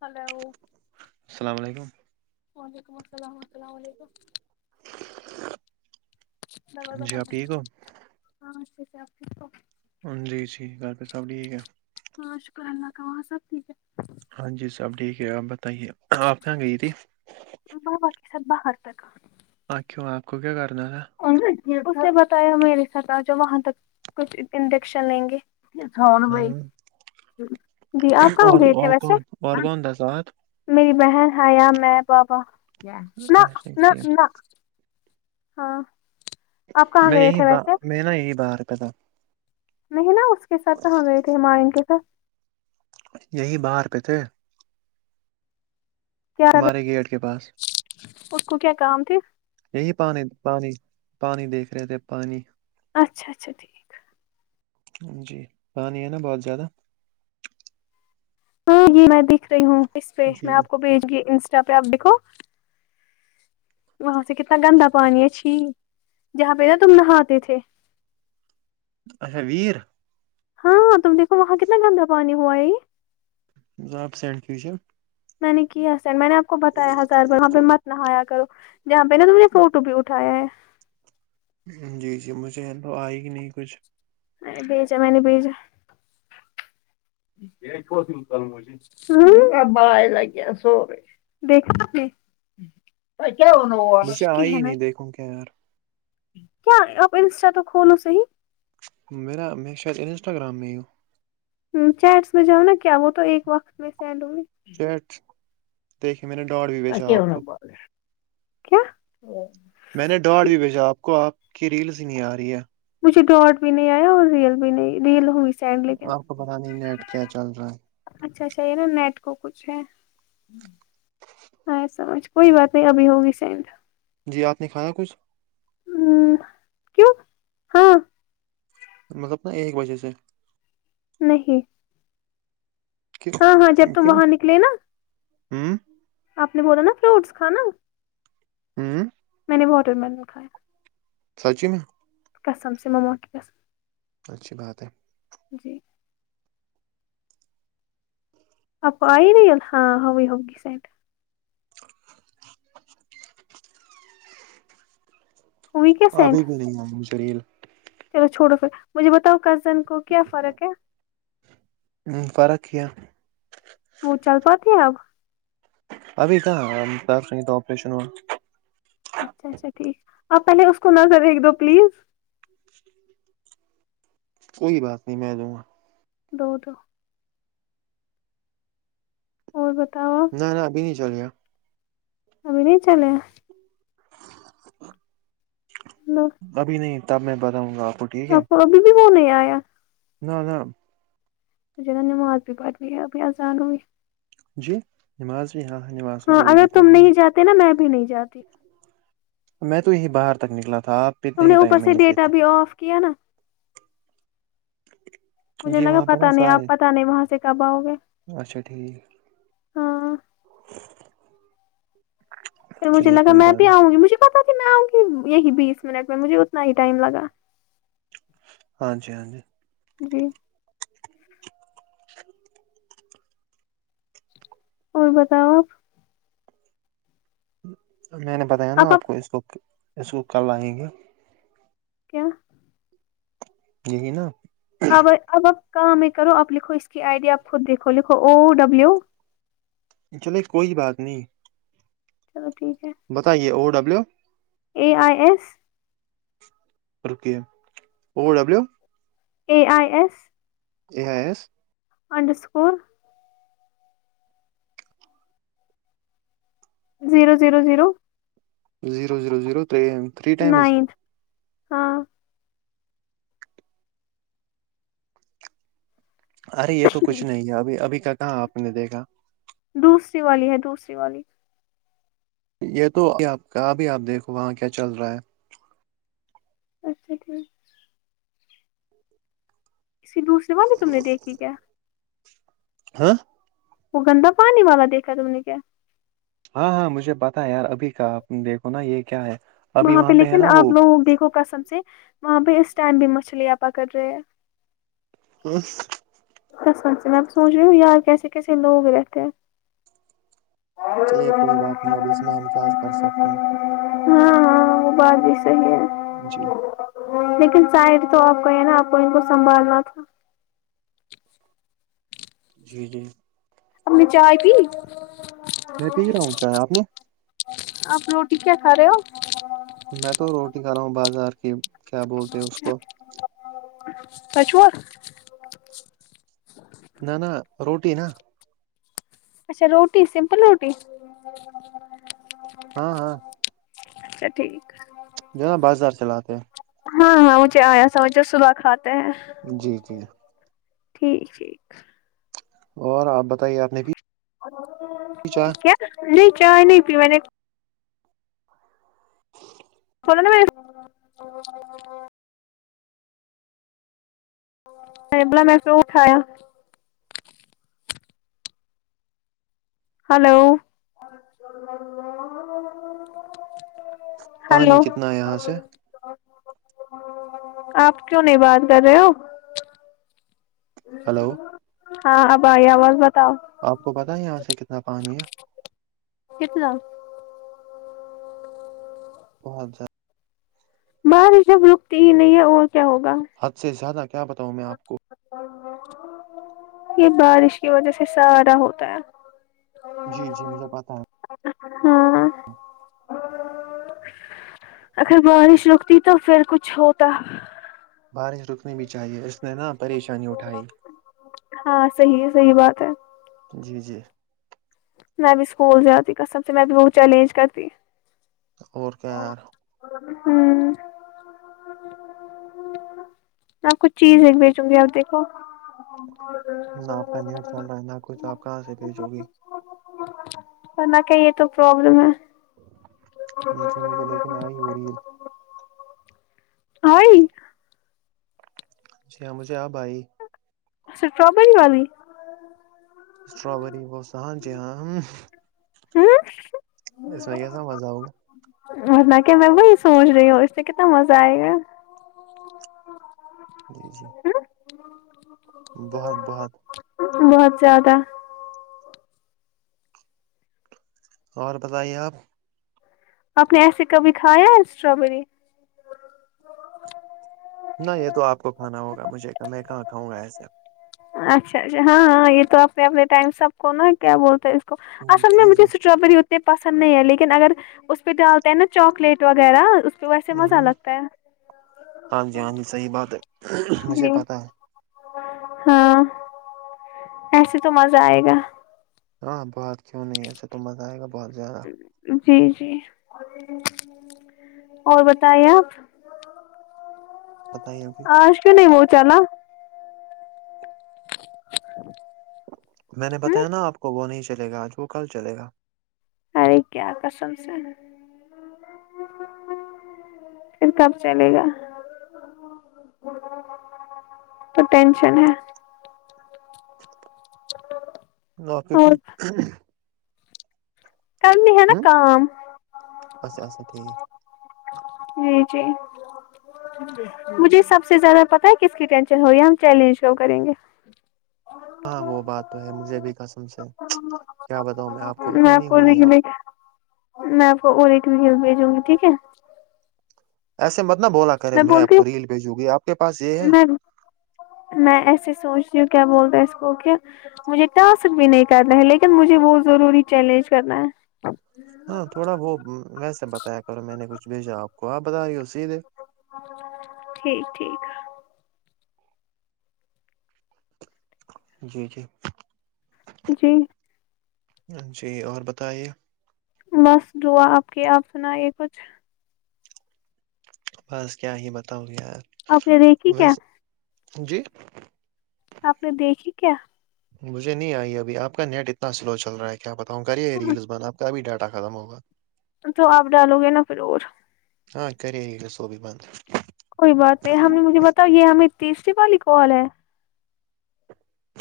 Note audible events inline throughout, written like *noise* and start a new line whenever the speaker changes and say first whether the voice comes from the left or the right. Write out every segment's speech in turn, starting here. left: hello *inaudible*
right: السلام علیکم *unintelligible*
left: *unintelligible* دا دو
right: جی آپ ٹھیک ہو
left: ہاں آپ تو
right: جی ٹییک ہے پھر سب ٹھیک ہے *unintelligible*
left: ہاں شکر اللہ کا وہاں سب ٹھیک ہے
right: ہاں جی سب ٹھیک ہے آپ بتائیے آپ کہاں گئی تھی
left: بابا کے ساتھ باہر تکا *unintelligible*
right: ہ کیوں آپ کو کیا کرنا تھا
left: اس نے بتایا میرے س آج وہاں تک کچھ انڈیکشن لیں گے پ سون بئی *unintelligible*
right: ہاں
left: جی آپ کہاں
right: اور
left: گئے تھے
right: اور
left: ویسے
right: کون اور کون تھا ساتھ
left: میری بہن آ یا میں بابا نہ
right: اچھا
left: نہ
right: ٹھیک
left: نہ ہاں *unintelligible* آپ کہاں
right: میں
left: گئے
right: یہی
left: تھے
right: باہ
left: ویسے
right: میں نا یہی باہر پ تھا
left: نہیں نا اس کے ساتھ سے ہم گئے تھے ہم ہمان کے ساتھ
right: یہی باہر پہ تھے *unintelligible*
left: کیا
right: ہمارے گیٹ کے پاس
left: اس کو کیا کام تھی
right: یہی پانی پانی پانی دیکھ رہے تھے پانی
left: اچھا اچھا ٹھیک *unintelligible*
right: جی پانی ہے نا بہت زیادہ
left: ہاں جی میں دکھ رہی ہوں اس پہ
right: جی
left: میں
right: جی
left: آپ کو بھیج گی انسٹا پہ آپ دھو وہاں سے کتنا گندا پانی ہے چھی جہاں پہ نا تم نہاتے تھے
right: اچھا ویر *unintelligible*
left: ہاں تم دیکو وہاں کتنا گندا پانی ہوا ہے یہ
right: جناب سینڈ کیج
left: میں نے کیا سین میں نے آپ کو بتایا ہزار ب وہاں پہ مت نہ آایا کرو جہاں پہ نا تو مجھے فوٹو بھی اٹھایا ہے
right: جی جی مجھے تو آئے گ نہیں کچھ
left: میں نے بھیجا میں نے بھیجا یہ کو س کل مجے *unintelligible* ہ ابائے لگیا سورے دیکھ ت کیا ن ا
right: مجھے آئی ہی
left: کین
right: نہیں
left: *unintelligible*
right: دیکھوں کیا یار
left: کیا آپ انسٹا تو کھولو صحی
right: میر نا میں شاید انسٹاگرام نو
left: چیٹس میں جاؤ نا کیا وہ تو ایک وقت میں سینڈ ہوں گی
right: چیٹ دیکھے میں نے ڈاڈھ بج بجا
left: ہوگی
right: آپ کو
left: کیا *unintelligible*
right: میں نے ڈاڈ بھی بھیجا آپ کو آپ کی ریلس ہی نہیں آ رہی ہے
left: مجھے ڈاٹ بھی نہیں آیا اور ریل بھی نہیں ریل ہوئی *unintelligible*
right: آپ کو پتا نہیں نیٹ کیا چل رہا ہے
left: اچھا اچھا یہ نا نیٹ کو کچھ ہے ااں سمجھ کوئی بات نہیں ابھی ہوگی سینڈ *unintelligible*
right: جی آپ نے کھانا کچھ
left: ہ کیوں ہاں *unintelligible*
right: مطلب نا ایک وجہ سے
left: نہیں
right: کی
left: ہاں ہاں جب تم
right: کیوں
left: وہاں
right: ہوں *unintelligible*
left: اپپنے بول نا فروٹس کانا
right: ہوں *unintelligible*
left: میں نے واٹر ملن کھایا *unintelligible*
right: سچی میں *unintelligible*
left: قسم سے ما موقے قسم
right: اچھی بات ہے *unintelligible* *unintelligible*
left: جی *unintelligible* اپ آئیریل ہاں ہوئی ہوگ گی سینٹ
right: *inaudible*
left: ہوئی کیا سینڈ
right: ابھی بھی نہیں ہ شریل
left: چلو چھوڑو پھر مجھے بتاؤ کزن کو کیا فرق ہے
right: ہ فرق کیا *unintelligible*
left: وہ چل پاتے اب
right: ابھی کہاں پس نہیں تھا آپریشن ہو
left: اچھا اچھا ٹھیک آپ پہلے اس کو نظر دیکھ دو پلیز
right: کوئی بات نہیں میں دوں گا
left: دو دو *unintelligible* اور بتاؤ
right: ج ن
left: آپ
right: ابھی نہیں چلےیا *unintelligible*
left: ابھی نہیں چلے
right: *inaudible*
left: ن *unintelligible*
right: ابھی نہیں تب میں بتاؤں گاپ
left: آپ ابھی بھی ہونے آیا
right: نہ نہ
left: سھے نماز بھی پڑ رہی ہے بیا زانوی
right: جی نماز بھیی یہاں نمازو
left: ہاں اگر
right: ضروری
left: تم
right: پڑنی
left: نہیں جاتے نا میں بھی نہیں جاتی
right: میں تو یہی باہر تک نکلا تھا آپ
left: تم
right: اتنے ہی
left: اوپر
right: ٹائم میں
left: سے
right: نے
left: ڈیٹا
right: پیتانا
left: بھی آف کیا نا *unintelligible* مجھے
right: جی
left: لگا
right: وہاں پہ نا
left: پتا نہیں
right: سارے
left: آپ پتا نہیں وہاں سے کب آؤ گے
right: اچھا ٹھیک
left: ہاں
right: *inaudible*
left: پھر مجھے
right: چلیے
left: لگا
right: کوئی
left: میں اب
right: بات
left: بھی
right: نہیں
left: آؤں گی مجھے پتا ت میں آؤں گی یہی بیس منٹ میں مجھے اتنا ہی ٹائم لگا
right: ہاں جی ہاں جی
left: جی اور بتاؤ آپ
right: میں نے بتایا نا آپ کو اس کو اس کو کل آئیں گے
left: کیا
right: نا
left: اب اب اپ کام ہے کرو آپ لکھو اس کی آئیڈیا آپ خود دیکھو لکھو او ڈبلو
right: چلے کوئی بات نہیں
left: چلو ٹھیک ہے
right: بتائیے O W
left: A I S
right: okay O W
left: A I S
right: ا ہے
left: underscore zero zero zero
right: zero zero zero three times
left: ninth ہاں
right: ارے یہ تو کچھ نہیں ہے ابھی ابھی کا کہاں آپ نے دیکھا
left: دوسری والی ہے دوسری والی
right: یہ تو ابھی آپ ابھی آپ دیکھو وہاں کیا چل رہا ہے
left: اچھا ٹھیک اسی دوسرری بات ہی تم نے دیکھی کیا
right: ہاں
left: وہ گندا پانی والا دیکھا تم نے کیا
right: ہاں ہاں مجھے پتا ہے یار ابھی کا دیکھو نا یہ کیا ہے ابھی
left: وہاں پہ
right: ہے
left: لیکن
right: نا
left: آپ
right: وہ
left: لوگوں دیکھو کسم سے وہاں پہ اس ٹائم بھی مچھلیاں پکڑ رہے ہیں
right: ہوں
left: سس سنچ سے میں اب سوچ رہی ہوں یار کیسے کیسے لوگ رہتے ہیں
right: چلیے کوئی بات نہیں اب اس میں ہم کیا کر سکتے ہیں
left: ہاں ہاں وہ بات بھی صحی ہے
right: جی
left: لیکن شاید تو آپ کو یہ نا آپ کو ان کو سنبھالنا تھا
right: جی جی
left: ہمنے چائے کی
right: میں پی رہا ہوں چائے آپ نے
left: آپ روٹی کیا کھا رہے ہو
right: میں تو روٹی کھا رہا ہوں بازار کی کیا بولتے اس کو
left: ت چا
right: نہ روٹی نا
left: اچھا روٹی سمپل روٹی
right: ہاں ہاں
left: اچھا ٹھیک
right: جو ہے نا بازار چلاتے ہیں
left: ہاں ہاں مجھے آیا سمجھ صبح کھاتے ہیں
right: جی جی
left: ٹھیک ٹھیک
right: اور آپ بتائیے آپ نے بھی پوچھا
left: نہیں چائے نہیں ک سبلا میں پھر اٹھایا ہلو
right: پانی
left: ہلو
right: کتنا ہے یہاں سے
left: آپ کیوں نہیں بات کر رہے ہو
right: ہلو
left: ہاں آبھائی آواز بتاؤ
right: آپ کو پت ہے یہاں سے کتنا پانی ہے
left: فف کتنان
right: بہتچ جا
left: بار جب رکتی ہی نہیں ہے اور کیا ہوگا
right: حد سے زیادہ کیا بتاؤں میں آپ کو
left: یہ بارش کی وجہ سے سارا ہوتا ہے
right: جی جی مجھے پت ہے
left: ہاں اگر بارش رکتی تو پھر کچھ ہوتا
right: بارش رکنی بھی چاہیے اس نے نا پریشانی اٹھائی
left: ہاں صحیح ہے صحیح بات ہے
right: جی جی
left: میں بھی اسکول جاتی کسم سے میں بھی وہہت چیلنج کرتی
right: اور کیا ار
left: ہوں آ کچھ چیز ایک بیچوں گی آپ دیکھو
right: نہ آپ کا نیٹ چل رہا ہے نہ کچھ آپ کہاں سے بھیجو گی
left: نہ کہ یہ تو پرابلم ہے
right: جی مجھے لیکن آ ہی ہو رہی
left: ہ
right: جی ہاں مجھے آب آئی
left: اسٹرابری والی
right: اسٹرابری بوس ہاں جی ہاں
left: ہاں
right: اس میں کیسا مزہ ہوگا
left: انا کہ میں وہی سوچ رہی ہوں اس سے کتنا مزہ آئے گا
right: جی جی بہت بہت
left: بہت زیادہ
right: اور بتائیے آپ
left: آپ نے ایسے کبھی کھایا ہے اسٹرابری
right: نہ یہ تو آپ کو کھانا ہوگا مجھے کہ میں کہاں کھؤں گا ایسے
left: اچھا اچھا ہاں ہاں یہ تو اپنے اپنے ٹائم سب کو نا کیا بولتے ہیں آ س ہم نے
right: جی
left: مجھے
right: جی
left: اسٹرابری پسند نہیں ہے لیکن اگر اس پہ ڈالتے ہیں نا چاکلیٹ وغیرہ تو ویسے مزہ لگتا ہے
right: ہاں جی ہاں جی صحیح بات مجھے
left: جی
right: پتاہ
left: ہاں ایسے تو مزہ آئے گا
right: ہاں بہت کیوں نہیں ایسے تو مزہ آئے گا بہت زیادہ
left: جی جی اور بتائیے آپ
right: بتائیے
left: آ
right: کچھ
left: اشک نہیں وہچالا چچف
right: میں نے بتایا نا آپ کو وہ نہیں چلے گا آج وہ کل چلے گا
left: ارے کیا کرسم سے پھر کب چلے گا تو ٹینشن ہے
right: ن پ تھ
left: اور کرنے ہے نا کام
right: اچھا اچھا ٹھیک
left: ہوں جی مجھے سب سے زیادہ پتا ہے کس کی ٹینشن ہو رہی ہے ہم چیلنج کی کریں گے
right: ہاں وہ بات تو ہے مجھے بھی کسم سے ہے کیا بتاؤ میں آپ کو اتنی نہیں ہوگی آپ
left: میں آپ کو اور ایکٹ ویی بھیجوں گی ٹھیک ہے
right: ایسے مت نہ بولا کرے میں آپ کو ریل بھیجوں گی آپ کے پاس یہ
left: ہوں
right: ہے
left: میں میں ایسے سوچ رہی ہوں کیا بول رہا ہے اس کو کہ مجھے ٹاسک بھی نہیں کرنا ہے لیکن مجھے وہ ضروری چیلنج کرنا ہے
right: ہاں تھوڑا وہ ویسے بتایا کرو میں نے کچھ بھیجا آپ کو آپ بتا رہی ہو سیدھے
left: ٹھیک ٹھیک
right: جی جی
left: جی
right: جی اور بتائیے
left: بس دعا آپ کی آپ سنا یہ کچھ
right: بس کیا ہی بتاؤں گی یار
left: آپ نے دیکھیھی کیا
right: ویسے جی
left: آپ نے دیکھی کیا
right: مجھے نہیں آئی ابھیپ کا نیٹ اتنا سلو چل رہا ہے کیا بتاؤں گ یہ ریلس بند آپ کا ابھی ڈاٹا ا ختم ہوگا
left: تو آپ ڈالو گے نا پھر اور
right: ہاں کر ہی گ س ہو بھی بھی بند
left: کوئی بات نہیں ہم نے مجھے بتا یہ ہمیں تیسری والی کال ہے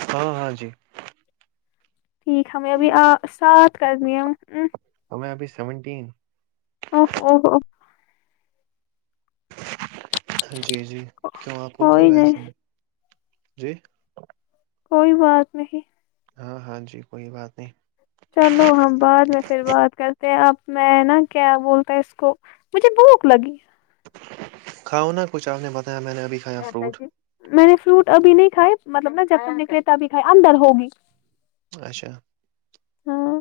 right: ہاں ہاں جی
left: ٹھیک ہمیں ابھی آ ساتھ کرنی ہے
right: ہمیں ابھی سیونٹین
left: اوہ اوہ
right: جی جی کیوں آپ کو کیوں
left: کوئی نہیں
right: وسا جی
left: کوئی بات نہیں
right: ہاں ہاں جی کوئی بات نہیں
left: چلو ہم بعد میں پھر بات کرتے ہیں اب میں نا کیا بولتا اس کو مجھے بھوک لگی
right: کھا نا کچھ آپ نے بتایا میں نےبھی
left: میں نے فروٹ ابھی نہیں کھائے مطلب نا جب سے نکلے تبھی کھائے اندر ہوگی
right: اچھا
left: ہاں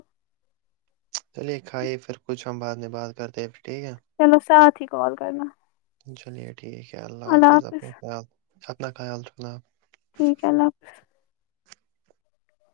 right: چلیے کھائیے پھر کچھ ہم بعد میں بات کرتے پھر ٹھیک ہے
left: چلو ساتھ ہی کال کرنا
right: چلیئے ٹھیک ہے اللہ حافظ اپنا خیال اپنا خیال رکھنا
left: ٹھیک ہے اللہ حافظ